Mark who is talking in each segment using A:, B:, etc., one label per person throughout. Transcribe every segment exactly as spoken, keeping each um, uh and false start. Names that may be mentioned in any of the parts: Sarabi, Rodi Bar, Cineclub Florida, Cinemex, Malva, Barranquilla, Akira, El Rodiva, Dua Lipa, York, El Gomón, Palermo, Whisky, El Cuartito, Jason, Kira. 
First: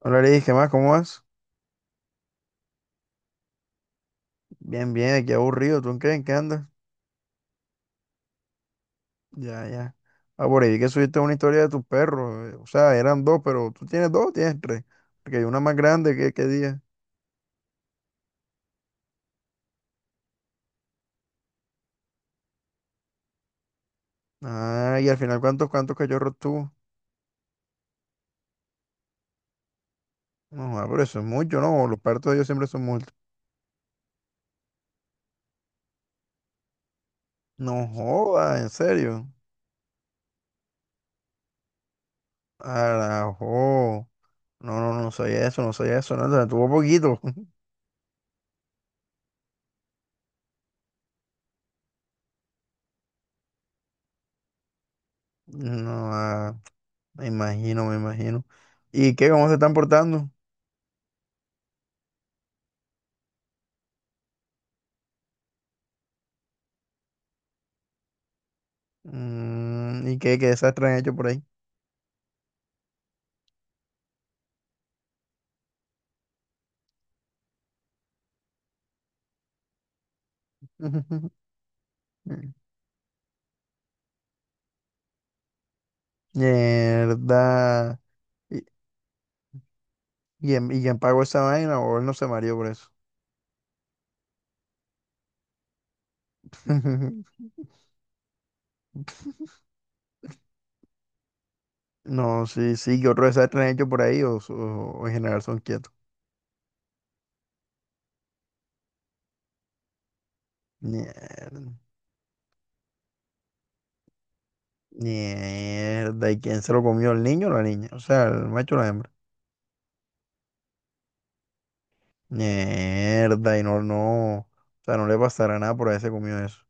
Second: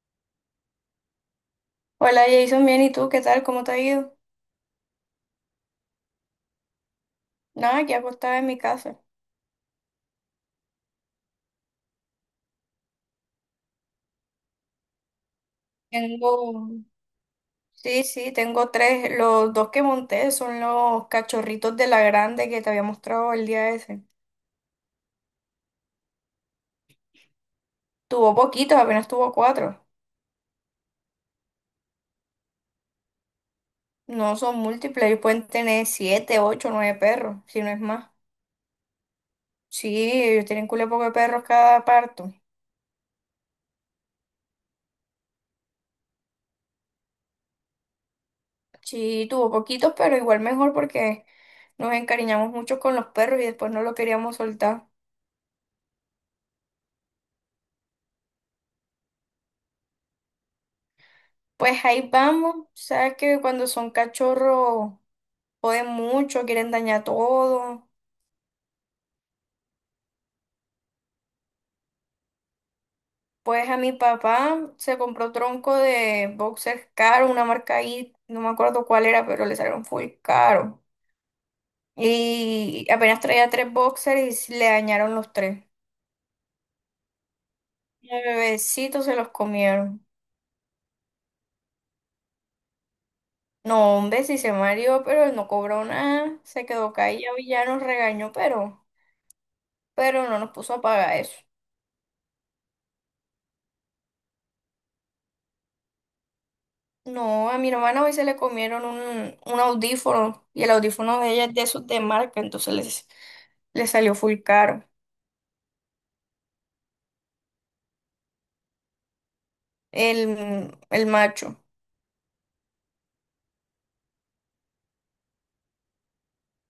A: Hola, le ¿qué más? ¿Cómo vas?
B: Hola Jason, bien, ¿y tú qué tal? ¿Cómo te ha ido?
A: Bien, bien, aquí aburrido. ¿Tú en qué, en qué andas?
B: Nada, aquí acostada en mi casa.
A: Ya, ya. Ah, por ahí vi que subiste una historia de tus perros. eh, O sea, eran dos, pero tú tienes dos, o tienes tres. Porque hay una más grande que
B: Tengo,
A: qué día.
B: sí, sí, tengo tres. Los dos que monté son los cachorritos de la grande que te había mostrado el día ese.
A: Ah, y al final, ¿cuántos, cuántos cachorros tuvo?
B: Tuvo poquitos, apenas tuvo cuatro.
A: No, joda, pero eso es mucho, ¿no? Los partos de ellos siempre son muchos.
B: No son múltiples, ellos pueden tener siete, ocho, nueve perros, si no es
A: No
B: más.
A: joda, en serio.
B: Sí, ellos tienen culo poco de perros cada parto.
A: Arajo. No, no, no soy eso, no soy eso, no, tuvo poquito.
B: Sí, tuvo poquitos, pero igual mejor porque nos encariñamos mucho con los perros y después no lo queríamos soltar.
A: No, ah, me imagino, me imagino. ¿Y qué? ¿Cómo se están portando?
B: Pues ahí vamos. Sabes que cuando son cachorros joden mucho, quieren dañar todo.
A: Mm, ¿y qué, qué desastre han hecho por ahí?
B: Pues a mi papá se compró tronco de boxers caro, una marca ahí, no me acuerdo cuál era, pero le salieron full caro. Y apenas traía tres boxers y le dañaron los tres.
A: Mierda.
B: Y al
A: ¿Y,
B: bebecito se los comieron.
A: y en- y quién pagó esa vaina o él no se mareó por eso?
B: No, hombre, sí se mareó, pero él no cobró nada. Se quedó callado y ya nos regañó, pero, pero no nos puso a pagar eso.
A: No, sí, sí, ¿qué otro desastre han hecho por ahí o, so- o en general son quietos?
B: No, a mi hermana hoy se le comieron un, un audífono y el audífono de ella es
A: Mierda.
B: de esos de marca, entonces les, le salió full caro
A: Mierda. ¿Y quién se lo comió, el niño o la niña? O sea, el macho o la hembra.
B: el, el macho.
A: Mierda. Y no, no. O sea, no le pasará nada por haberse comido eso.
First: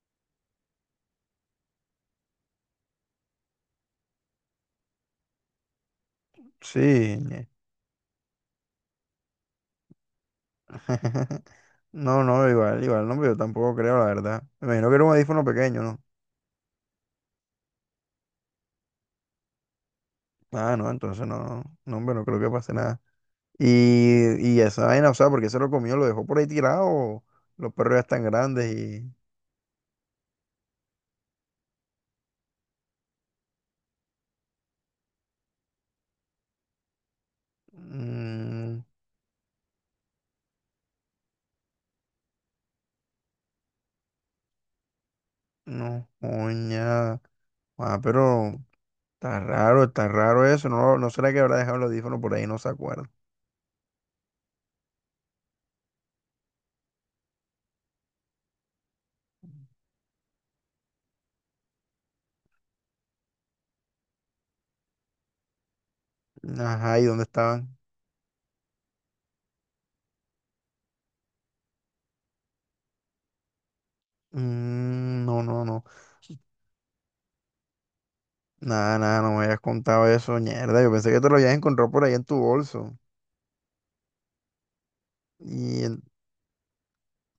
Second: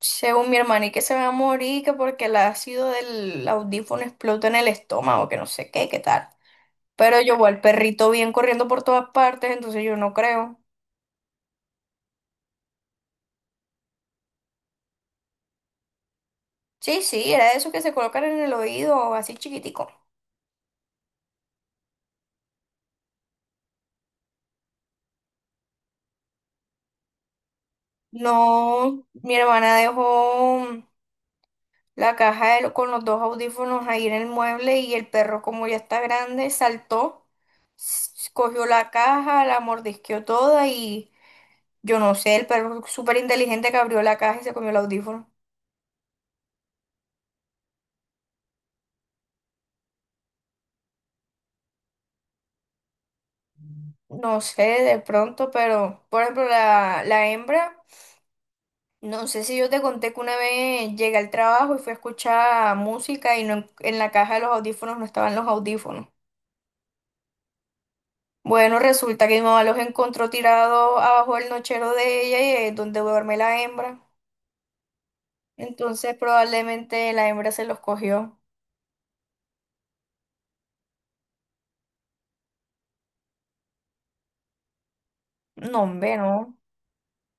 B: Según mi hermana, y que se va a morir, que porque el ácido del audífono explota en el estómago, que no sé qué, qué tal.
A: Sí,
B: Pero yo voy al perrito bien corriendo por todas partes, entonces yo no creo.
A: no, no, igual, igual, no, hombre, yo tampoco creo, la verdad. Me imagino que era un audífono pequeño, ¿no?
B: Sí, sí, era de esos que se colocan en el oído, así chiquitico.
A: Ah, no, entonces no, no, no, hombre, no creo que pase nada. Y, y esa vaina, o sea, porque se lo comió, lo dejó por ahí tirado, los perros ya están grandes
B: No,
A: y...
B: mi hermana dejó. La caja de lo- con los dos audífonos ahí en el mueble y el perro, como ya está grande, saltó, s- cogió
A: Mm,
B: la caja, la mordisqueó toda y yo no sé, el perro súper inteligente que abrió la caja y se comió el audífono.
A: no, coña. Ah, pero está raro, está raro eso, no, no será que habrá dejado el audífono por ahí, no se acuerda.
B: No sé, de pronto, pero por ejemplo, la, la hembra, no sé si yo te conté que una vez llegué al trabajo y fui a escuchar música y no, en en la caja de los audífonos no estaban los audífonos.
A: Ajá, ¿y dónde estaban?
B: Bueno, resulta que mi mamá los encontró tirados abajo del nochero de ella y es donde duerme la hembra.
A: Mm, no, no, no.
B: Entonces probablemente la hembra se los cogió.
A: Nada, nada, no me habías contado eso, mierda. Yo pensé que te lo habías encontrado por ahí en tu bolso.
B: No,
A: Y en-
B: hombre, no.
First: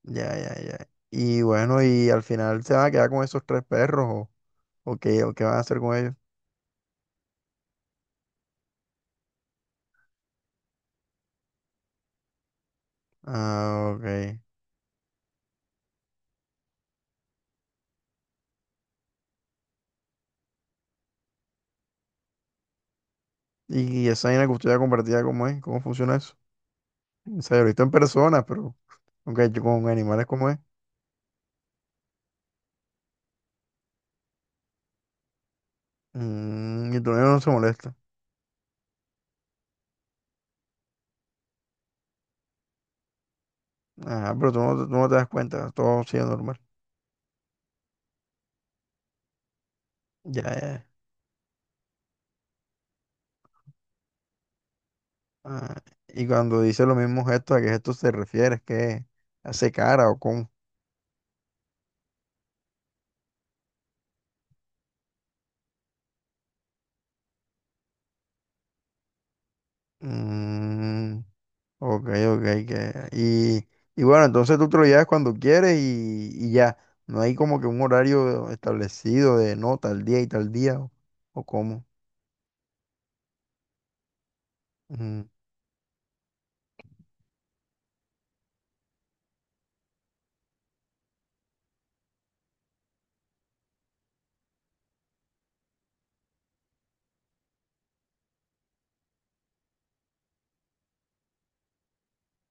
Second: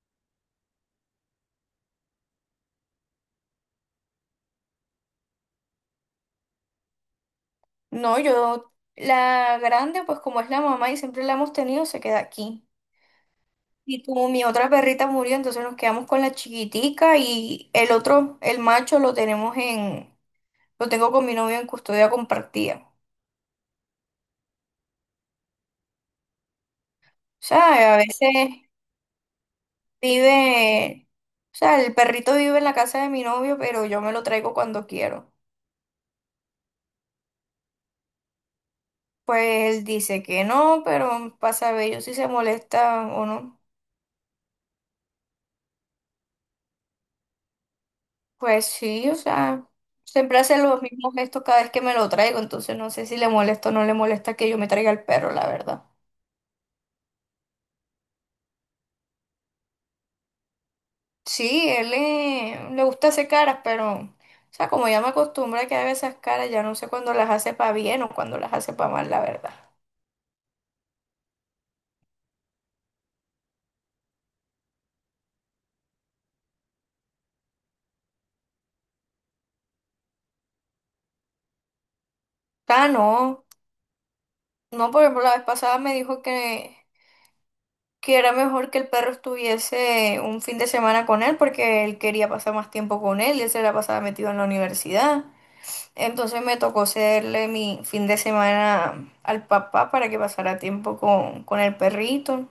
A: ya, ya, ya. Y bueno, y al final se van a quedar con esos tres perros o, o qué, o qué van a hacer con ellos.
B: No, yo, la grande, pues como es la mamá y siempre la hemos tenido, se queda aquí.
A: Ah,
B: Y como
A: ok.
B: mi otra perrita murió, entonces nos quedamos con la chiquitica y el otro, el macho, lo tenemos en, lo tengo con mi novio en custodia compartida.
A: Y, esa vaina de custodia compartida, ¿cómo es? ¿Cómo funciona eso? O
B: O
A: sea, yo lo he visto en
B: sea, a veces
A: personas, pero aunque yo con animales, ¿cómo es?
B: vive, o sea, el perrito vive en la casa de mi novio, pero yo me lo traigo cuando quiero.
A: Mm, y tu niño no se molesta.
B: Pues él dice que no, pero pasa a ver yo si se molesta o no.
A: Ah, pero tú no, tú no te das cuenta, todo sigue normal.
B: Pues sí, o sea, siempre
A: Ya,
B: hace los
A: ya.
B: mismos gestos cada vez que me lo traigo, entonces no sé si le molesta o no le molesta que yo me traiga el perro, la
A: Ah,
B: verdad.
A: y cuando dice los mismos gestos, ¿a qué gestos se refiere? ¿Es que hace cara o cómo?
B: Sí, él le, le gusta hacer caras, pero, o sea, como ya me acostumbra a que haga esas caras, ya no sé cuándo las hace para bien o cuando las hace para mal, la verdad.
A: Mm, ok, ok. que- Y, y bueno, entonces tú te lo llevas cuando quieres y, y ya. No hay como que un horario establecido de no, tal día y tal día o, o cómo.
B: Ah, no. No, por
A: Mm,
B: ejemplo, la vez pasada me dijo que que era mejor que el perro estuviese un fin de semana con él porque él quería pasar más tiempo con él y él se la pasaba metido en la universidad. Entonces me tocó cederle mi fin de semana al papá para que pasara tiempo con, con el perrito.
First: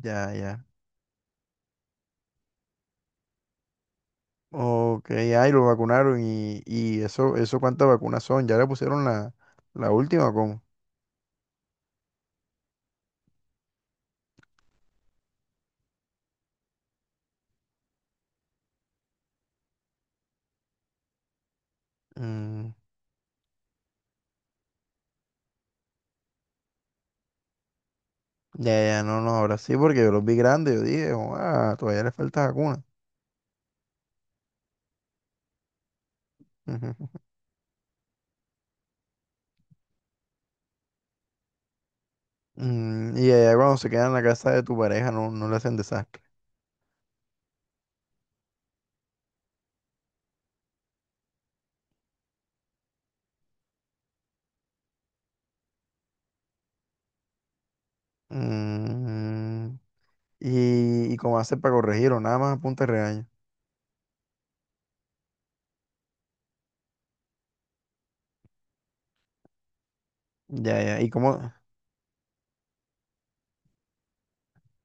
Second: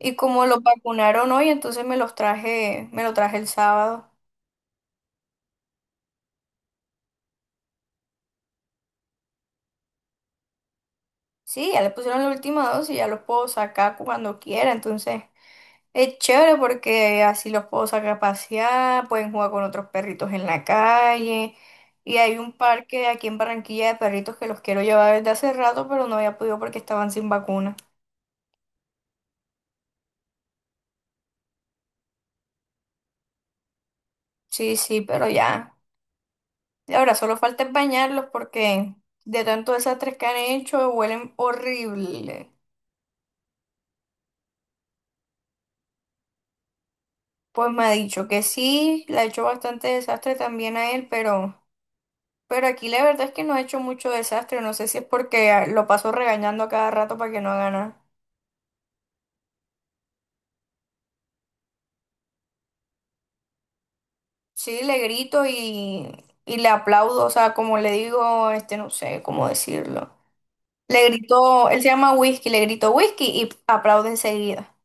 B: Y
A: ya,
B: como lo
A: ya.
B: vacunaron hoy, entonces me los traje, me lo traje el sábado.
A: Ok, ahí lo vacunaron y, y eso, eso cuántas vacunas son. ¿Ya le pusieron la, la última o cómo?
B: Sí, ya le pusieron la última dosis, ya los puedo sacar cuando quiera, entonces es chévere porque así los puedo sacar a pasear, pueden jugar con otros perritos en la calle. Y hay un
A: Mm,
B: parque aquí en Barranquilla de perritos que los quiero llevar desde hace rato, pero no había podido porque estaban sin vacuna.
A: ya, ya, no, no, ahora sí, porque yo los vi grandes, yo dije, ah, todavía le falta vacuna.
B: Sí, sí, pero ya. Y
A: Ujú.
B: ahora solo falta es bañarlos porque de tanto desastres que han hecho huelen horrible.
A: Mm, y allá cuando se quedan en la casa de tu pareja no, no le hacen desastre.
B: Pues me ha dicho que sí, le ha hecho bastante desastre también a él, pero, pero aquí la verdad es que no ha hecho mucho desastre. No sé si es porque ah, lo paso regañando a cada rato para que no haga nada.
A: Mm, y, y cómo haces para corregirlo, nada más apunta y regaño.
B: Sí, le grito y, y le aplaudo, o sea, como le digo, este, no sé cómo decirlo.
A: Ya, ya,
B: Le
A: y cómo,
B: gritó, él se llama Whisky, le gritó Whisky y aplaude enseguida.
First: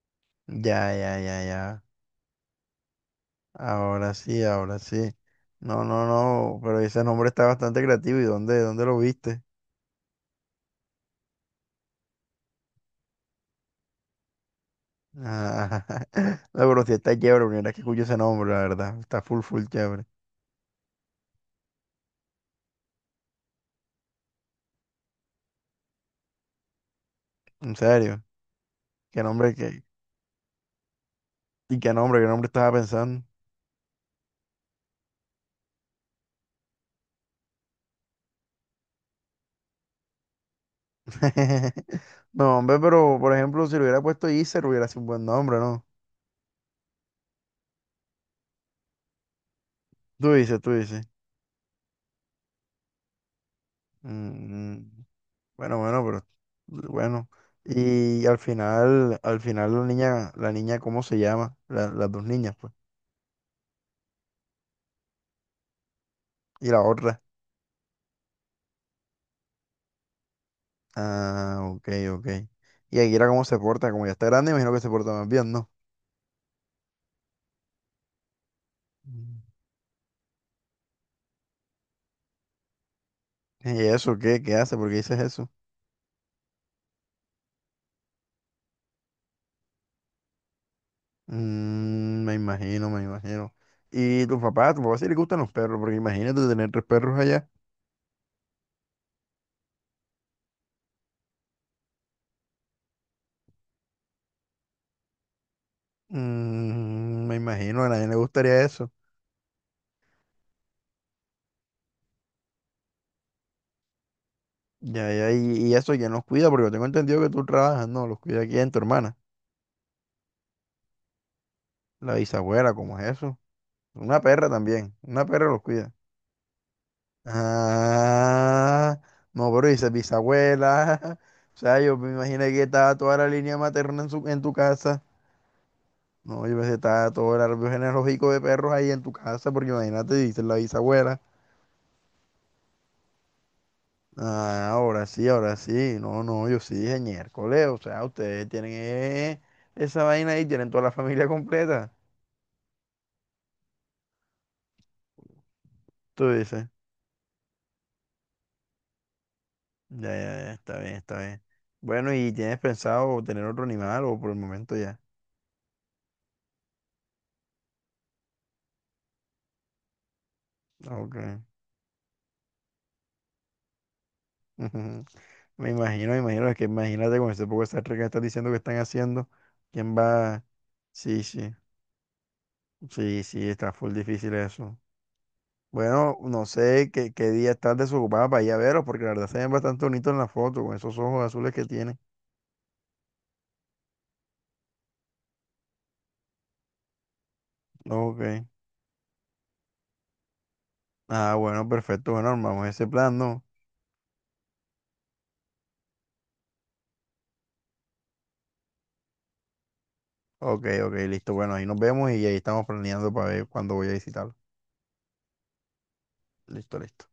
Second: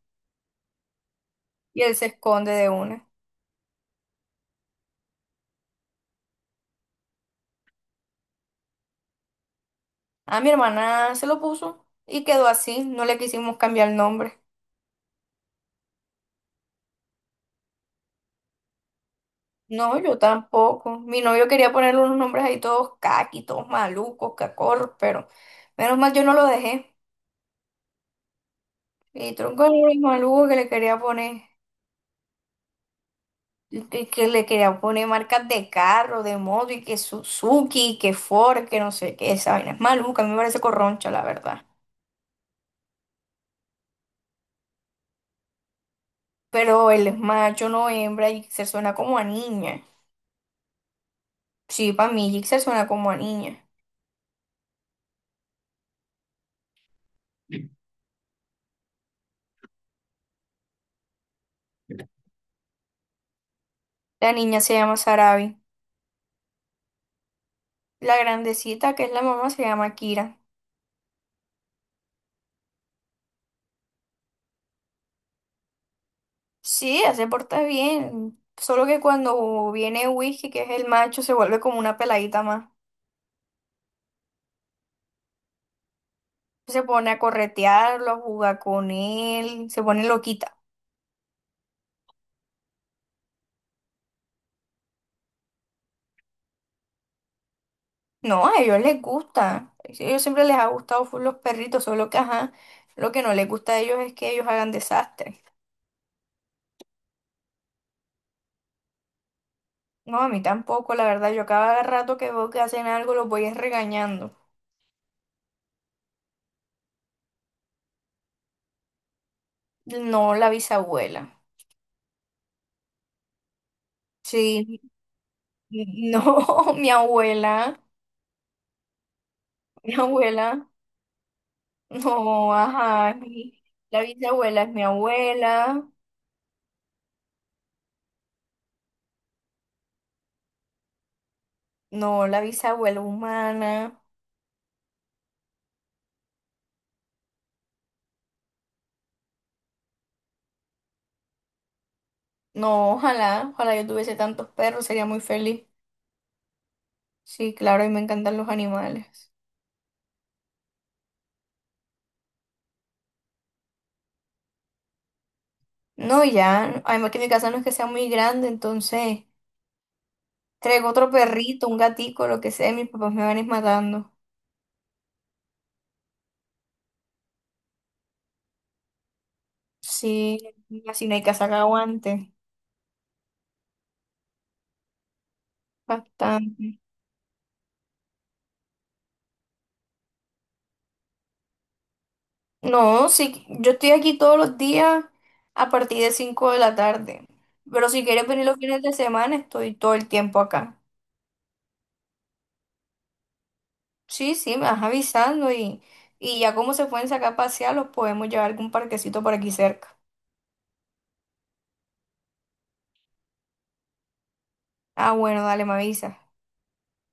A: ya, ya, ya, ya,
B: Y él se esconde de una.
A: ahora sí, ahora sí. No, no, no, pero ese nombre está bastante creativo, ¿y dónde, dónde lo viste?
B: A mi hermana se lo puso y quedó así, no le quisimos cambiar el nombre.
A: Ah, no, pero sí está chévere, primera vez que escucho ese nombre, la verdad, está full, full
B: No,
A: chévere.
B: yo tampoco. Mi novio quería ponerle unos nombres ahí todos caqui, todos malucos, cacorros, pero menos mal yo no lo dejé.
A: En serio, qué
B: Y
A: nombre,
B: tronco el
A: que
B: nombre maluco que le quería poner.
A: ¿Y qué nombre? ¿Qué nombre estaba pensando?
B: Y que, que le querían poner marcas de carro, de moto, y que Suzuki, que Ford, que no sé qué, esa vaina es maluca, a mí me parece corroncha, la verdad.
A: No, hombre, pero por ejemplo, si le hubiera puesto Iser, hubiera sido un buen nombre, ¿no?
B: Pero él es macho, no hembra, y se suena como a niña.
A: Tú dices, tú dices.
B: Sí, para mí Jixer suena como a niña.
A: Mm, bueno, bueno, pero bueno. Y al final, al final la niña, la niña, ¿cómo se llama? La- las dos niñas, pues.
B: La niña se llama Sarabi.
A: Y la otra.
B: La grandecita, que es la mamá, se llama Kira.
A: Ah, ok, ok. Y Akira, ¿cómo se porta? Como ya está grande, imagino que se porta más bien, ¿no?
B: Sí, ella se porta bien. Solo que
A: Mm.
B: cuando viene Whisky, que es el macho, se vuelve como una peladita más.
A: ¿Y eso qué? ¿Qué hace? ¿Por qué dices eso?
B: Se pone a corretearlo, a jugar con él, se pone loquita.
A: Mm, me imagino, me imagino. ¿Y tu papá? ¿Tu papá sí le gustan los perros? Porque imagínate tener tres perros allá.
B: No, a ellos les gusta. A ellos siempre les ha gustado full los perritos, solo que ajá, lo que no les gusta a ellos es que ellos hagan desastre.
A: Mm, me imagino, a nadie le gustaría eso.
B: No, a mí tampoco, la verdad, yo cada rato que veo que hacen algo los voy es regañando.
A: Ya, ya, y, y eso, ¿quién los cuida? Porque yo tengo entendido que tú trabajas, no, los cuida aquí en tu hermana,
B: No, la bisabuela.
A: la bisabuela, ¿cómo es eso? Una perra
B: Sí,
A: también, una perra los cuida.
B: no, mi abuela,
A: Ah, no, pero dices
B: mi abuela,
A: bisabuela. O sea, yo me imaginé
B: no,
A: que estaba
B: ajá,
A: toda la línea
B: mi- la
A: materna en su, en tu
B: bisabuela es mi
A: casa.
B: abuela,
A: No, yo pensé que estaba todo el árbol genealógico de perros ahí en tu casa, porque imagínate, dice la bisabuela.
B: no, la bisabuela humana,
A: Ah, ahora sí, ahora sí. No, no, yo sí dije miércoles. O sea, ustedes tienen eh, esa vaina ahí, tienen toda la familia completa.
B: no, ojalá, ojalá yo tuviese tantos perros, sería muy feliz.
A: Tú dices,
B: Sí, claro, y me encantan los animales.
A: ya, ya, ya, está bien, está bien. Bueno, ¿y tienes pensado tener otro animal o por el momento ya?
B: No, ya, además que mi casa no es que sea muy grande, entonces traigo otro
A: Ok.
B: perrito, un gatico, lo que sea, y mis papás me van a ir matando.
A: Ujú. Me imagino, me imagino, es que imagínate con ese poco de Star que estás diciendo que están haciendo. ¿Quién
B: Sí,
A: va?
B: así no
A: Sí,
B: hay casa que
A: sí,
B: aguante.
A: sí, sí, está full difícil eso. Bueno, no
B: Bastante.
A: sé qué, qué día estás desocupada para ir a veros, porque la verdad se ven bastante bonitos en la foto, con esos ojos azules que tiene.
B: No, sí, yo estoy aquí todos los días a partir de cinco de la tarde, pero si quieres
A: Ok.
B: venir los fines de semana, estoy todo el tiempo acá.
A: Ah, bueno, perfecto. Bueno, armamos ese plan, ¿no?
B: Sí, sí, me vas avisando y, y ya como se pueden sacar a pasear, los podemos llevar a algún parquecito por aquí cerca.
A: Ok, ok, listo. Bueno, ahí nos vemos y ahí estamos planeando para ver cuándo voy a visitarlo.
B: Ah, bueno, dale, me avisa.
A: Listo, listo.